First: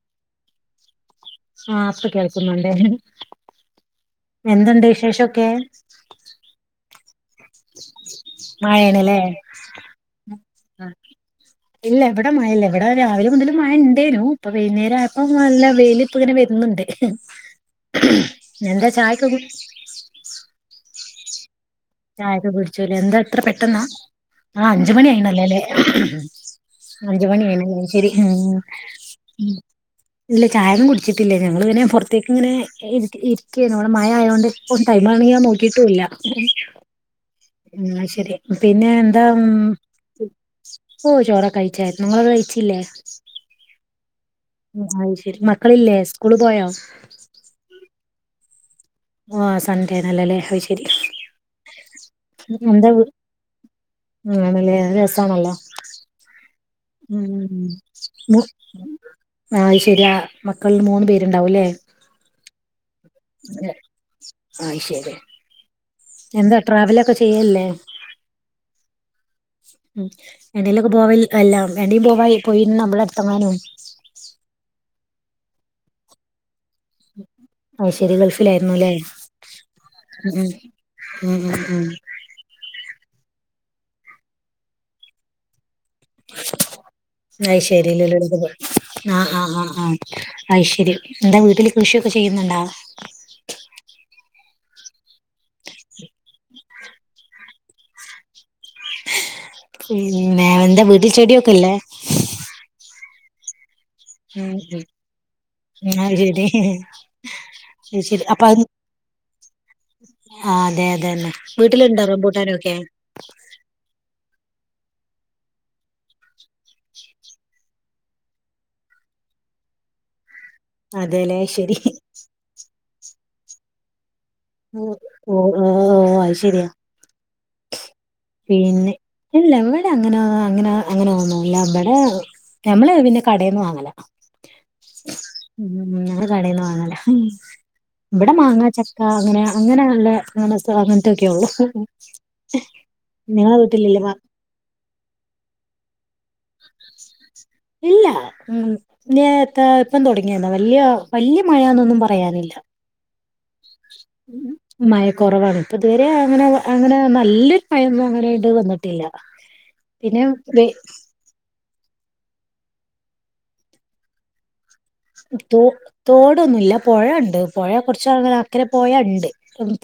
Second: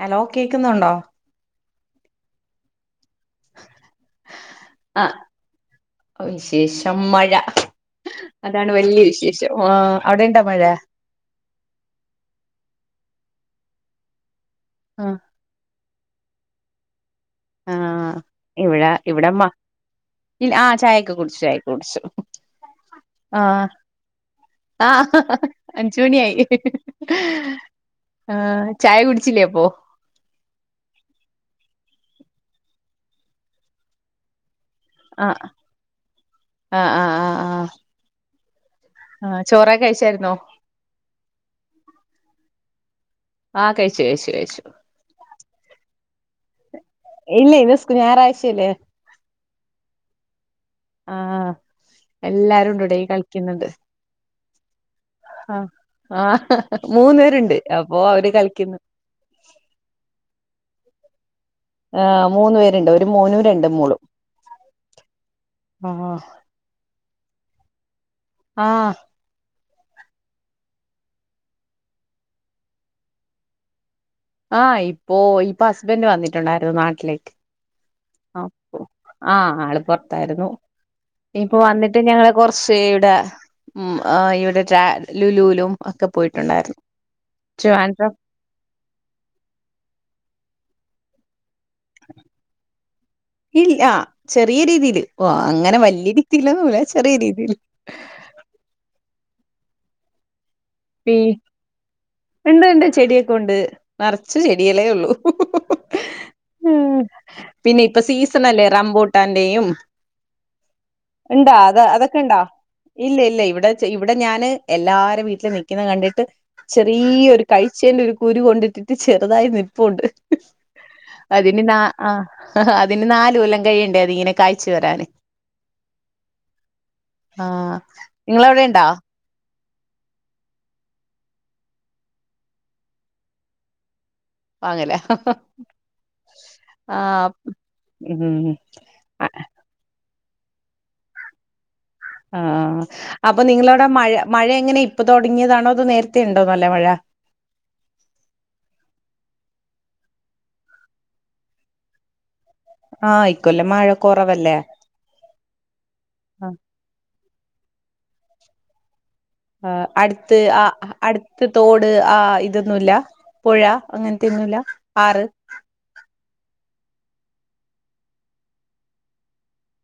Hello കേക്കുന്നൊണ്ടോ? ആ ഇപ്പ കേൾക്കുന്നുണ്ടേനു എന്തൊണ്ട് ആഹ് വിശേഷൊക്കെ? വിശേഷം മഴ അതാണ് വല്ല്യ മഴയാണല്ലേ വിശേഷംആ അവിടെണ്ടോ മഴ. ആ. ഇല്ല ഇബടെ മയല്ല. ഇവിടെ രാവിലെ മുതൽ മഴ ഉണ്ടേനു ഇപ്പ വൈകുന്നേരം ആയപ്പോ നല്ല വെയിലിപ്പങ്ങനെ വരുന്നുണ്ട്. ആ എന്താ ഇവിടെ ചായക്കെ ഇവിടെമ്മ, ല്ല ആ ചായൊക്കെ കുടിച്ച്‌ചായ ചായക്ക കുടിച്ചൂലെ എന്താ ഇത്ര പെട്ടെന്നാ? ആ അഞ്ചു മണി ആഹ് ആയിണല്ലേല്ലേ അഞ്ച് മണിയായി അഞ്ചുമണി ആയിണല്ലേ ശരി, ഉം എപ്പോ ഇല്ല ചായൊന്നും കുടിച്ചിട്ടില്ലേ, ഞങ്ങൾ ഇങ്ങനെ പൊറത് എക്കിങ്ങനെ ഇ ഇരിയ്ക്കാണിവിടെ മയ ആയോണ്ട് ഒര് ടൈം ആണെങ്കി ആഹ് ഞാൻ നോക്കിയിട്ടുല്ല. ആഹ് ആഹ് ആഹ് ആഹ് ആ ശരി. പിന്നെ എന്താ ആഹ് ചോറൊക്കെ കഴിച്ചായിരുന്നോ ഓ ചോറക്കെ കഴിച്ചായിരുന്നു നിങ്ങള് കഴിച്ചില്ലേ ആഹ് കഴിച്ചു കഴിച്ചു കഴിച്ചു ആ ശരി മക്കളില്ലേ? സ്കൂള് പോയോ ഇല്ല ഇന്ന് ഞായറാഴ്ചല്ലേ? ആ സൺഡേയാണല്ലോ അല്ലേ, അത് ശരി. ആഹ് എല്ലാരും ഉണ്ട് സൺഡേ ഇവിടെ വീ കളിക്കുന്നുണ്ട് [inaudible] ആണല്ലേ അത് രസാണല്ലോ. ആഹ് ആഹ് മൂന്ന് ഉം പേരുണ്ട് അപ്പൊ അവര് മൂ കളിക്കുന്നു ആ ശരിയാ മക്കൾ മൂന്ന് പേര്. ആ മൂന്നു പേരുണ്ട് ഒരു മോനും രണ്ടു ഏ, മോളും. അത് ശരി ആഹ് എന്താ ട്രാവലൊക്കെ ചെയ്യല്ലേ? ആ ഉം ഏടെലുവൊക്കെ പോകൽ എല്ലാ ഏടെ പോവായി പോയിൻ നമ്മളടുത്തങ്ങാനും. ഓ ഇപ്പ ഹസ്ബൻഡ് വന്നിട്ടൊണ്ടാരുന്നു. ഈടെ നാട്ടിലേക്ക്, അത് ശരി ഗൾഫിലായിരുന്നുല്ലേ ആ ആള് പൊറത്തായിരുന്നു. ഉം ഉം ഇപ്പൊ ഉം ഉം വന്നിട്ട് ഞങ്ങള് കുറച്ച് ഈടെ ഉം അ ഇവിടെ റ്റേ ലുലൂലും. ഒക്കെ പോയിട്ടുണ്ടായിരുന്നു അയ് ശരി ട്രിവാൻഡ്രം ലുലൂലൊക്കെ പോയ്‌. ആ ആ ആ ആ അയ് ശരി. എന്താ വീട്ടില് കൃഷിയൊക്കെ ചെയ്യുന്നൊണ്ടോ? ഇല്ല ചെറിയ രീതിയില്, ഓ അങ്ങനെ വല്ല്യ രീതിലൊന്നുംല്ലാ ചെറിയ രീതില്. പിന്നെ എന്താ വീട്ടിൽ പി ചെടിയൊക്കെല്ലേ ക്കെണ്ട് നറച്ച് ഉം ഉം ചെടികളെ ഉള്ളൂ. അത് ശരി പിന്നെ ഇപ്പ അത് ശരി സീസൺ അപ്പൊ അത് അല്ലേ റംബൂട്ടാന്റെയും ആ അതെ അതന്നെ ഉണ്ടാ അത വീട്ടിലുണ്ടോ അതൊക്കെ ഇണ്ടാ? റംബൂട്ടാനൊക്കെ ഇല്ല ഇല്ല ഇവിടെ ഇവിടെ ഞാന് എല്ലാരെ വീട്ടില് നി ക്കുന്ന കണ്ടിട്ട് ചെറീയ ഒരു കഴിച്ചേന്റെ ഒരു കുരു കൊണ്ടിട്ടിട്ട് ചെറുതായി നിപ്പുണ്ട്. അതെല്ലേ അതിനി ന ശരി ആ അതിനി നാല് കൊല്ലം കഴിയണ്ടേ അതിങ്ങനെ കായ്ച്ചു ഓ വരാന് ഓ ഓ അത് ശരിയാ. ആഹ് നിങ്ങളവിടെണ്ടാ അല്ല അങ്ങന അങ്ങന അങ്ങനൊന്നുല്ല ഇവിടെ ഞമ്മള് പിന്നെ കടേന്ന് വാങ്ങല വാങ്ങല ഉം ഞങ്ങള് കടേന്ന് വാങ്ങല ആഹ് ഇവടെ ഉം മാങ്ങാ ച- അങ്ങനെ അങ്ങനെ നല്ല അങ്ങന അങ്ങനത്തെൊക്കെള്ളൂ ആ അപ്പൊ നിങ്ങളവിടെ മഴ മാ മഴ എങ്ങനെ ഇപ്പൊ തുടങ്ങിയതാണോതൊ നേരത്തെ ഉണ്ടോ നല്ല മഴ ഇല്ല ഉം നേരത്തെ ഇപ്പം തുടങ്ങിയന്നാ വല്യ വല്യ മഴയാന്നൊന്നും പറയാനില്ല ആഹ് ഇക്കൊല്ലം മഴ കൊറവല്ലേ മഴ കൊറവാണ് ഇപ്പൊതുവരെ അങ്ങനെ അങ്ങനെ നല്ലരു മയൊന്നും അങ്ങനെയായിട്ട് വന്നിട്ടില്ല ആഹ് പിന്നെ അടുത്ത് വെ ആ അടുത്ത് തോട് ആഹ് ഇതൊന്നൂല്ല പുഴ അങ്ങനത്തൊന്നൂല്ല തോ തോടൊന്നൂല്ല പൊഴേണ്ട് പൊഴ കൊറച്ചക്കരെപോയ പൊഴെണ്ട്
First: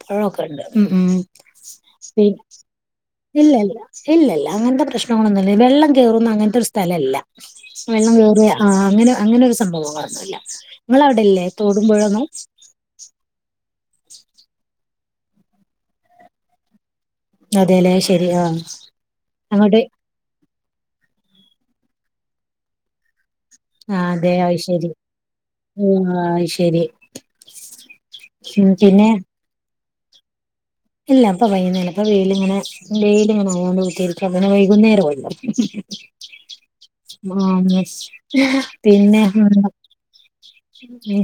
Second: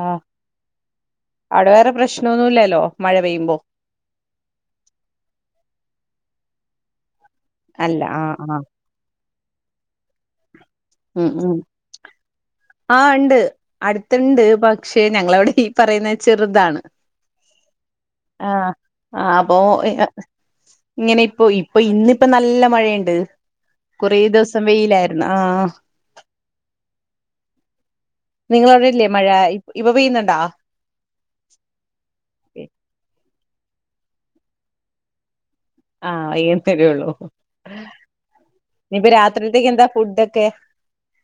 ആഹ് പഴോക്കെണ്ട് ഉം ഉം അവിടെ വേറെ പ്രശ്നൊന്നുല്ലല്ലോ മഴ പെയ്യുമ്പോ ഇല്ലല്ല ഇല്ലില്ല അങ്ങനത്തെ പ്രശ്നങ്ങളൊന്നുല്ല വെള്ളം കേറുന്ന അങ്ങനത്തെ ഒരു സ്ഥലല്ല വെള്ളം കേറ ആഹ് അങ്ങനെ അങ്ങനെ ഒരു സംഭവന്നില്ല ഉം നിങ്ങളവിടില്ലേ ഉം തോടുമ്പുഴോന്നും. ആഹ് ഇണ്ട് അടുത്തിണ്ട് പക്ഷെ ഞങ്ങളവിടെ ഈ പറയുന്ന ചെറ്താണ് അതെല്ലേ ശരി ആ ആഹ് അപ്പൊ അങ്ങോട്ട് ഇങ്ങനെ ഇപ്പൊ ഇപ്പൊ ഇന്നിപ്പോ നല്ല മഴിണ്ട് ആ കുറേ അതെ ദിവസം അയ്ശരി വെയിലാര്ന്നു ആഹ് ആ അയ്ശരി നിങ്ങളവിടെ ഇല്ലേ പിന്നെ മഴ ഇ ഇപ്പപെയ്യുന്നുണ്ടാ. ഇല്ല ഇപ്പപെയ്യിന്നില്ല. ഇപ്പ വെയിലിങ്ങനെ വെയിലിങ്ങനെ ആയോണ്ടിക്കും. അങ്ങനെ വൈകുന്നേരല്ലോ. ആഹ് അയ്യൻതൊരു ആഹ് ഇനിയിപ്പ പിന്നെ രാത്രിത്തേക്ക് എന്താ ഫുഡൊക്കെ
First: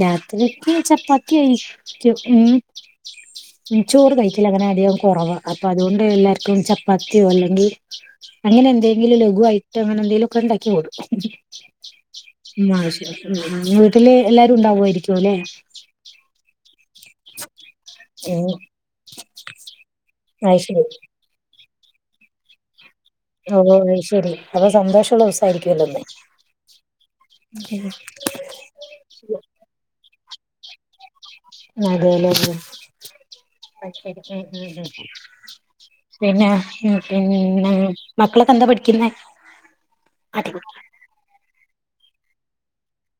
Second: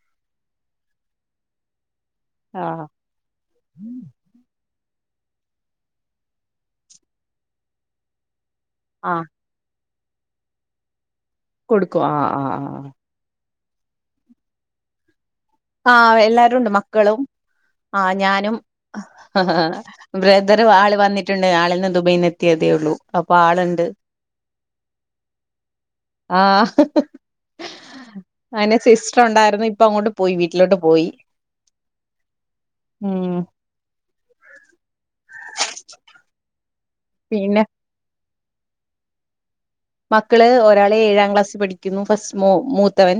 രാത്രിക്കെ ചപ്പാത്തിയാരിക്കും. ആഹ് ഉം ചോറ് കയിച്ചില്ല. അങ്ങനധികം. കൊറവ അപ്പതുകൊണ്ട് എല്ലാർക്കും ചപ്പാത്തിയോ. അല്ലെങ്കി അങ്ങനെന്തെങ്കിലും. ആഹ് ലഘുവായി അങ്ങനെന്തേലൊക്കെ ഒണ്ടാക്കി കൊടുക്കും ആഹ് ആഹ് ഉം ആഹ് അയ്ശരി വീട്ടില് എല്ലാരും ഉണ്ടാവാരിക്കും. അല്ലെ ആഹ് എല്ലാരുണ്ട് മ- മക്കളും ആഹ് ഉം ഞാനും അത് ബ്രദറും ശരി ആള് വന്നിട്ടുണ്ട് ആള്- ദുബൈയിന് എത്തിയതേള്ളൂ. ഓ ശെരി അപ്പ സന്തോഷുള്ള ദിവസായിരിക്കുല്ലേന്ന് ആന്നെ സിസ്റ്റർ ഒണ്ടായിരുന്നു. ഇപ്പങ്ങോട്ട് പോയി. വീട്ടിലോട്ട് പോയി. അതേല്ലെ ഉം പിന്നെ ഉ പിന്നെ മക്കളെക്കെന്താ പഠിക്കുന്നെ. മക്കള് ഒരാളേഴാം ക്ലാസ്സി പഠിക്കുന്നു. ഫസ്റ്റ് മു മൂത്തവൻ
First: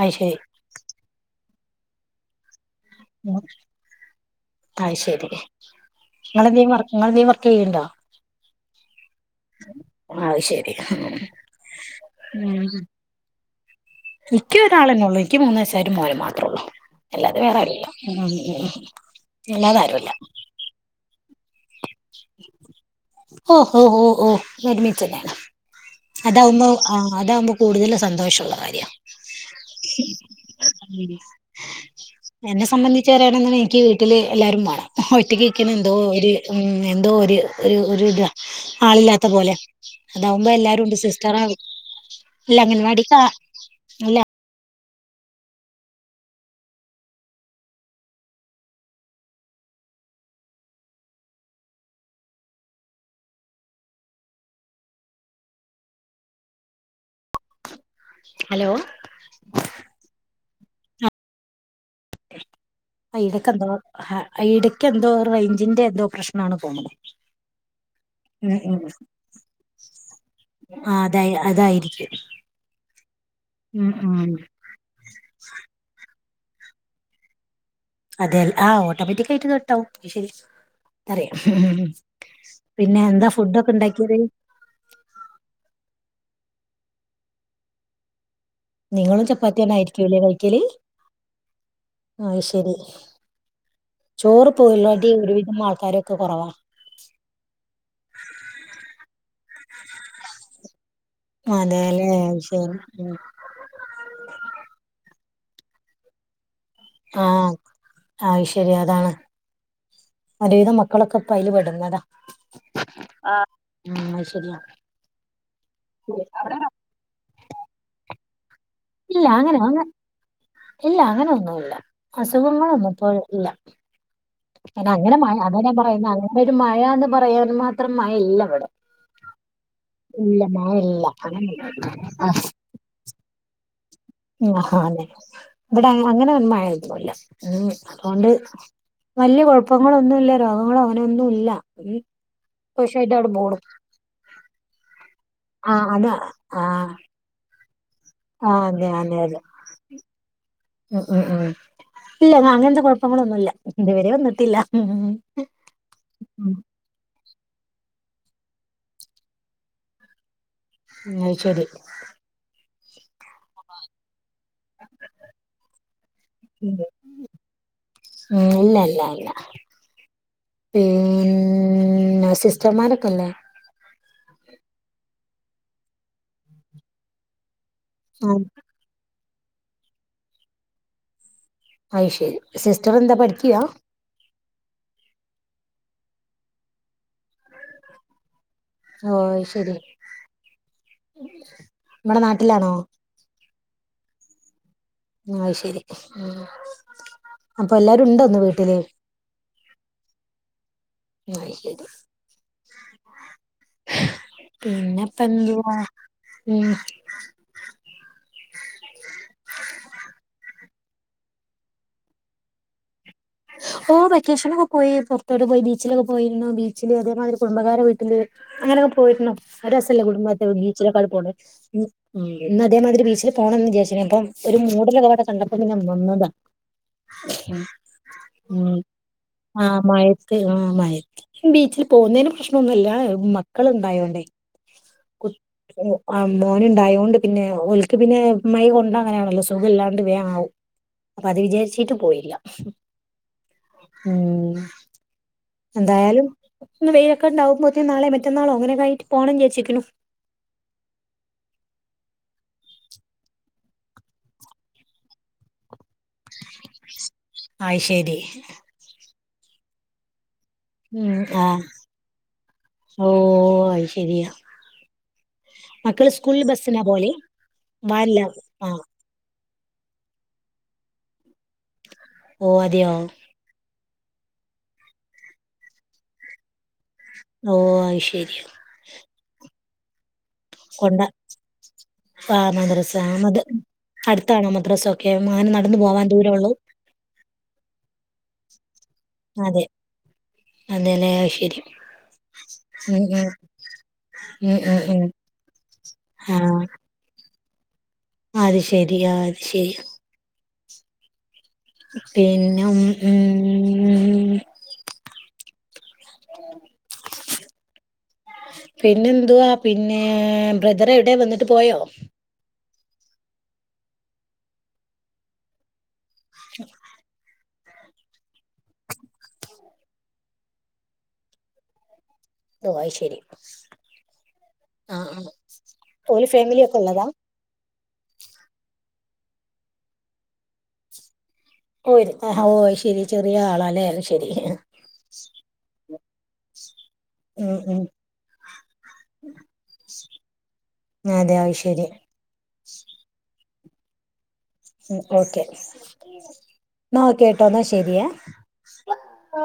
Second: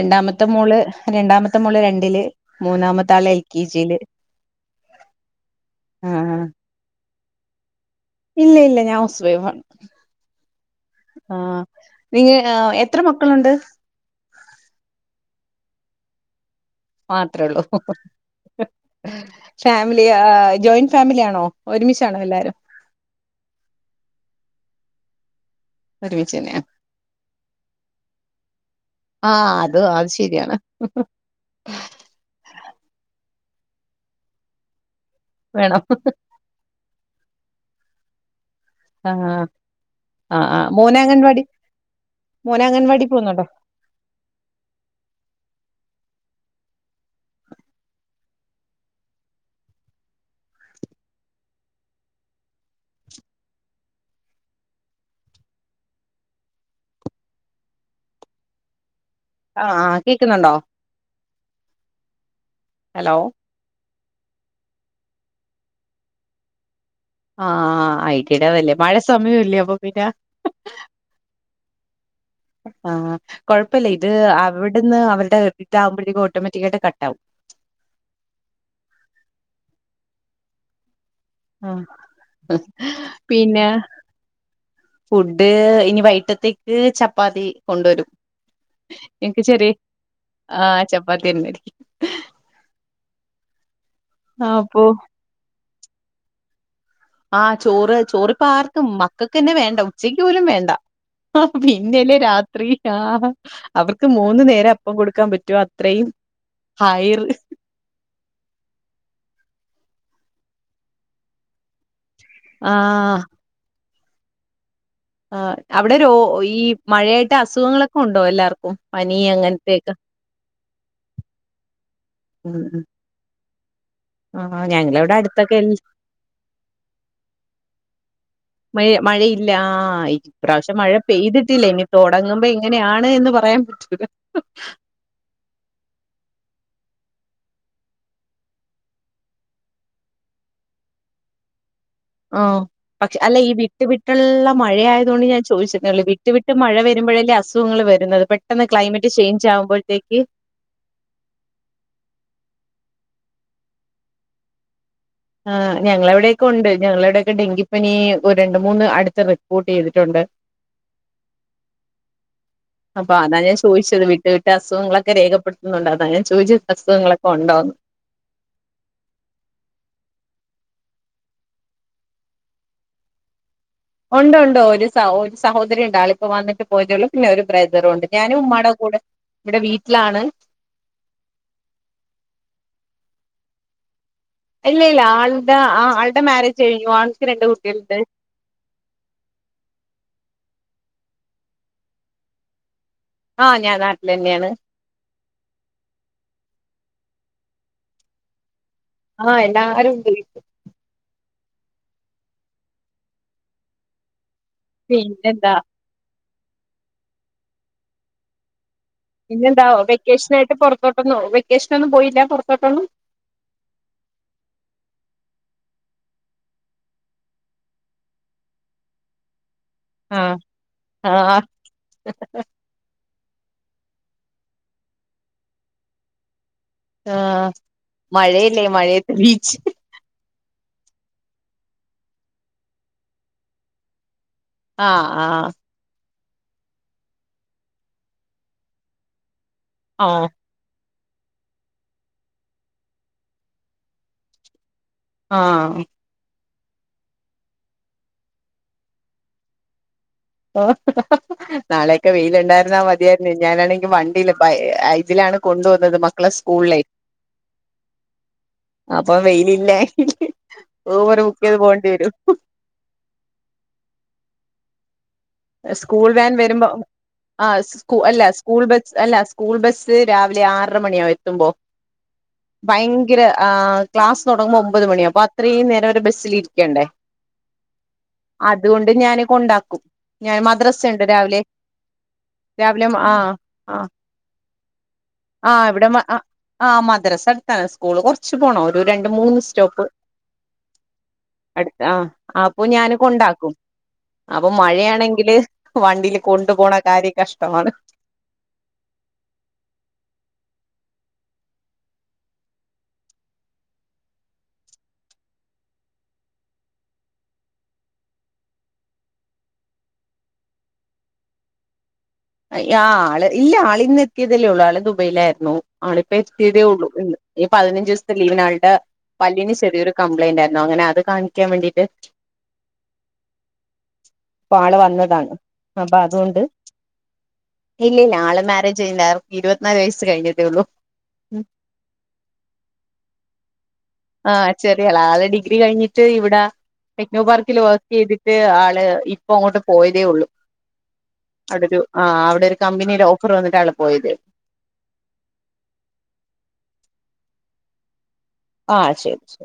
അത് ശരി മോള് രണ്ടാമത്തെ മോള് രണ്ടില്. മൂന്നാമത്തെ ആള് എൽ കെ ജിയില് അയ് ശരി ആഹ് ഇങ്ങളെന്തേ വർക്ക് ഇങ്ങെളെന്തേലു വർ- ചെയ്യ്ണ്ടോ? ഇല്ല ഇല്ല ഞാൻ ഹൗസ് വൈഫ് ശരി ആഹ് നിങ്ങ ഉം എത്ര മക്കളൊണ്ട് എനിക്ക് ഒരാളന്നെള്ളൂ എനിക്ക് മൂന്നയസ്സായ ഒരുമോനും മാത്രേള്ളൂ. മാത്രേ ഉള്ളൂ അല്ലാതെവേറെരുല്ല അല്ലാത ഫാമിലി ആരൂല്ല ആഹ് ജോയിന്റ് ഫാമിലി ആണോ ഒരുമിച്ചാണോ എല്ലാരും ഓ ഹോ ഹോ ഒരുമിച്ചല്ലാണ്. ഒരുമിച്ച് തന്നെയാ അതാവുമ്പോ ആഹ് അതാവുമ്പോ കൂടുതല് സന്തോഷുള്ള കാര്യാ ആഹ് അത് അത് ശരിയാണ് എന്നെ സംബന്ധിച്ചരെ എനിക്ക് വീട്ടില് എല്ലാരും വേണം. ഒറ്റകിക്കണ വേണം എന്തോ ഒര് എന്തോ ഒരു ഒരു ഒരുദ ആളില്ലാത്ത ആഹ് പോലെ ആഹ് അതാവുമ്പോ ആഹ് എല്ലാരുംണ്ട് മോന് സിസ്റ്ററ അംഗൻവാടി ഇല്ല മോന് അംഗൻവാടി അംഗൻവാടിക്ക പോകുന്നുണ്ടോ അല്ല ഹലോ ആ ആ് കേൾക്കുന്നുണ്ടോ? ഹലോ അയിടക്ക എന്തോ അടക്ക് എന്തോ റേഞ്ചിന്റെ എന്തോ പ്രശ്നണ് തോന്നുന്നു. ആഹ ഐട്ടടതല്ലേ മഴ സമയം ഇല്ല അപ്പൊ പിന്നെ ആ അതാ അതായിരിക്കും ആഹ കൊഴപ്പില്ല ഉം ഇത് ഉം അവിടുന്ന് അവരുടെ വട്ടട്ട ആകുമ്പോഴേക്ക ഓട്ടോമാറ്റിക്ക ആയിട്ട് കട്ട ആവും. അതെല്ല ആ ഓട്ടോമാറ്റിക് ആയിട്ട് തൊട്ടാവും ശരി അ ആഹ് പിന്നെ എന്താ ഫുഡ പിന്നെ ഒക്കെ ഉണ്ടാക്കിയത്. ഫുഡ് ഇനി വൈകട്ടത്തേക്ക് ചപ്പാത്തി കൊണ്ടുവരും. നിങ്ങളും എനിക്ക് ചപ്പാത്തി ചെറിയ തന്നെ ആയിരിക്കല്ലേ. കൈക്കല്. ആഹ് ചപ്പാത്തി തന്നെയായിരിക്കും ആ ശരി ചോറ് അപ്പൊ പോലാണ്ടി ഒരുവിധം ആൾക്കാരൊക്കെ കുറവാ. ആഹ ചോറ് ചോറിപ്പ ആർക്കും മക്കൾക്ക്ന്നെ വേണ്ട ഉച്ചക്ക് പോലും വേണ്ട. ആ അതേല്ലേ അത് പിന്നലരാത്രി ശരി ആ ഉം അവർക്ക് മൂന്നു നേരം അപ്പം കൊടുക്കാൻ പറ്റും. ഏറ്റവും അത്രയും ഹൈർ ആഹ് ആ ശരി അതാണ് ഒരു വിധം മക്കളൊക്കെ പ്പം അയ്ല് പെടുന്നതാ ആഹ ആ അത് ശരിയാണ് ആ് അവിടെോ ഈ മഴയായിട്ട് അസുഖങ്ങളൊക്കെ ഉണ്ടോ എല്ലാവർക്കും ഇല്ല അങ്ങനെ അങ്ങ ഇല്ല അങ്ങനെൊന്നുംല്ല ഉം ഉം അസുഖങ്ങളൊന്നും ഇപ്പോൾ ഇല്ല ആഹ് ഞങ്ങളവിടെ അങ്ങനെ മഴ അടുത്തൊക്കെ എൽ അങ്ങനെയ പറയുന്നത് അങ്ങനെ ഒരു മഴന്ന് പറയാൻ മാത്രം മഴ ഇല്ല ഇവിട മഴ മഴയില്ല ആ ഇപ്രാവശ്യം മഴ ഇല്ല പെയ്തിട്ടില്ല അങ്ങനെയൊന്നുല്ല ഇനി തുടങ്ങുമ്പോ എങ്ങനെയാണ് എന്ന് പറയാൻ പറ്റ ല്ല ഉ അതുകൊണ്ട് വലിയ കുഴപ്പങ്ങളൊന്നുമല്ല രോഗങ്ങളോ അങ്ങനെയൊന്നും ഇല്ല ഉം ആഹ കുശായിട്ട് പക്ഷെ അവിടെ അല്ല ഈ പോണു വിട്ടു വിട്ടുള്ള മഴയയതുകൊണ്ട് ഞാൻ ആഹ് ചോദിച്ചിരുന്നുള്ള വിട്ടു വിട്ട് മഴ വരുമ്പ േ [unintelligible] ആഹ അതെ അതെ അതെ ആകുമ്പോഴത്തേക്ക് ഉ ഉം ഉം ഇല്ല അങ്ങനതെ കുഴപ്പങ്ങളൊന്നുമ ഇല്ല ഇതുവരെ വന്നിട്ടല്ല ആ ഞങ്ങളെ എവിടെൊക്കെ ഉണ്ട് ഞങ്ങളവിടെ ഡെങ്കിപ്പനി രണ്ട മൂന്ന് അടുത്ത് റിപ്പോർട്ട് ചെയ്തിട്ടുണ്ട് അ ശരി അപ്പൊ അതാ ഞാൻ ചോദിച്ചത് വിട്ട വീട്ട് അസുഖങ്ങളൊക്കെ രേഖപ്പെടുത്തുന്നുണ്ട് അതാണ് ഞാൻ ചോദിച്ച ഉം അസുഖങ്ങളൊക്കെ ഉണ്ടോന്ന് ഇല്ല ഇല്ല ഇല്ല പിന്ന സിസ്റ്റർമാരക്കല്ലേ ഉണ്ടണ്ടോ ഒരു സ ഒരു സഹോദരി ഉണ്ട ആളിപ്പോ വന്നിട്ട് പോയിട്ടേളു പിന്നെ ഒരു ബ്രദറുണ്ട് ഞാനും ഉമ്മ്മമാടെ കൂടെ ഇവിടെ വീട്ടിലാണ് അയ്ശരി സിസ്റ്റർ എന്താ പഠിക്കിയാ ഇല്ല ഇല്ല ആളുടെ ആളുടെ മാരേജ് കഴിഞ്ഞു ആൾക്ക് രണ്ട് കുട്ടികളണ്ട് ഓ ശരി നമ്മടെ നാട്ടിലാണോ ആഹ ഞാൻ നാട്ടിൽ തന്നെയാണ് ആ ശരി അപ്പൊ എല്ലാരും ഇണ്ടോന്ന്ു വീട്ടില് ആഹ എല്ലാരും ണ്ട് അത് ശരി പിന്നെപ്പ പിന്നെന്താ എന്തുവാവാ ഉം പുറത്തോട്ടൊന്നോ വെക്കേഷനൊന്നും പോയില്ല പുറത്തോട്ടൊന്നും ഉ [unintelligible] ഇപ്പോൊ വെക്കേഷനൊക്കെ പോയി പുറത്തോട്ട് പോയി ബീച്ചിലൊക്കെ പോയിരുന്നു ബീച്ചില് അതേമാതിരി കുടബകാര വീട്ടില് അങ്ങനെ പോയ്ര്ന്നു അത് രെസല്ലേ ആഹ് കുടുംബൊത്ത് ബീച്ച്ലൊക്കാണ്ട് പോണെ ആഹ് ഇന്ന് അതേമാതിരി ബീച്ചില് പോണംന്ന് വിചാര്ച്നി അപ്പൊ ഒരു മൂടലൊക്കപാടെ കണ്ടപ്പോ പിന്നെ നിന്നതാ ആഹ് മഴയല്ലേ മഴയത്ത് ബീച്ച് ഒക്കെ ആ മഴയത്ത് ബീച്ചിൽ പോക്ന്നേന് പ്രശ്നൊന്നുല്ല മക്കള്ണ്ടായോണ്ടേ ആ ആ ആ മോന്ണ്ടായോണ്ട് പിന്നെ ഓൽക്ക് പിന്നെ മഴ കൊണ്ടാ അങ്ങനേണല്ലോ സുഖല്ലാണ്ട് വേം ആഹ് ആവും അപ്പൊ അത് വിചാര്ച്ചിട്ട് പോയില്ല മ്മ് ആഹ് എന്തായാലും ന്ന് വെയ്ലൊക്കെ ണ്ടാാവുമ്പോത്തിന് നാളെ മറ്റെന്നാളോ അങ്ങനെക്കായ്ട്ട് പോണം വിചാര്ച്ച്ക്ക്ണ് ഓ [unintelligible] നാളെയൊക്കെ വെയില്ണ്ടായിരുന്നാ മതിയായ്ര്ന്നു ഞാനാണെങ്കി വണ്ടീൽ അയ്ജ്ലാണ് കൊണ്ടോ ന്നത് മക്കളെ സ്കൂള്ലേ അയ് ശരി അപ്പൊ വെയ്ലില്ലാങ്കി ഊബർ ഉം ബുക്കെയ്ത് ആഹ് പോണ്ട്യരും ഓ അയ് ശരിയാ സ്കൂൾ മക്കള് വാൻ സ്കൂളിൽ വരുമ്പോ ബസ്സിനാ പോവല് ആ സ്കൂ വാനില അല്ല സ്കൂൾ ആഹ് ബസ് അല്ല സ്കൂൾ ബസ്സ് രാവിലെ ആറര മണിയാവും എത്തുമ്പോ ഓ അതെയോ ഭയ്ങ്കര ആ ക്ലാസ് തൊടങ്ങുമ്പൊമ്പത് മണിയാവും അപ്പോ അത്രേം നേരം അവര് ബസ്സ്ല് ക്കണ്ടേ ഓ അയ് ശരി അത്കൊണ്ട് ഞാൻ കൊണ്ടാ ഞാൻ കൊണ്ട മദ്രസണ്ട് രാവിലെ ആഹ് രാവിലെ മദ്രസ ആ മദ് ആ അടുത്താണോ മദ്രസൊക്കെ അങ്ങനെ ആ നടന്നു ഇവിടെ പോവാൻ ദൂരൊള്ളൂ ആ മദ്രസ അട്ത്താണ് സ്കൂൾ കൊറ്ച്ച് പോണം ഒരണ്ട് മൂന്ന് അതെ സ്റ്റോപ്പ് അതെല്ലേ അയ് ശരി അട്ത്താ ആ അപ്പൊ ഞാൻ ഉം കൊണ്ടാക്കും അപ്പോ ഉം ഉം ഉം ഉം മഴയാണെങ്കിൽ ങ്കിൽ വണ്ടീൽ ആഹ് കൊണ്ടുപോണ കാര്യം കഷ്ടമാണ് അത് ശെരിയാ അത് ശരി പിന്നെ ഉം പിന്നെന്തുവാ പിന്നെ ബ്രദറെവ്ടെ വന്ന്ട്ട് പോയോ ആ ആ ഇല്ല ആളിന്ന് എത്തിയതല്ലേ ഒള്ളു ആള് ദുബൈയിലായ്ര്ന്നു ആളിപ്പോ എത്തിയതേ ഒള്ളു ഇന്ന് ഈ പതിനഞ്ചൂസ്ത്തെ ലീവ്നാള്ടെ പല്ലിന് ചെറ്യൊരു കംപ്ലയ്ന്റായ്ര്ന്നു അങ്ങനെ അത് കാണിക്കാൻ വേണ്ടിട്ട് ഓ അയ്ശെരി പ്പാള് വന്നതാണ് അപ്പൊ അതുകൊണ്ട് ഫാമിലി ഒക്കെ ഉള്ളതാ ഇല്ലില്ല്യാ ആള് മേരേജ് കഴ്ഞ്ല്ല ആൾക്ക് ഇരുവത്ത്നാല് വയസ്സ് കഴ്ഞ്ഞ്ട്ടോള്ളൂ ആഹ് ഓ അത് ശരി ചെറിയ ആളാല്ലേ അത് ശരി ആഹ് ചെറിയാൾ ആൾ ഡിഗ്രി കഴിഞ്ഞിട്ട് ഇവിടാ ടെക്നോ ഉം പാർക്കില് ഉം വർക്ക് ചെയ്തിട്ട് ആള് ഇപ്പൊ അങ്ങോട്ട് പോയതേ ഉള്ളു അതെ അത്ശെര്യാ ആ അവിടൊരു കമ്പനിടെ ഓഫർ വന്നിട്ടാ ആൾ പോയത് ഉം ഉ ഓക്കെ ന്നാ ഓക്കെട്ടോ ന്നാ ശെര്യേ ആഹ് ശരി ശരി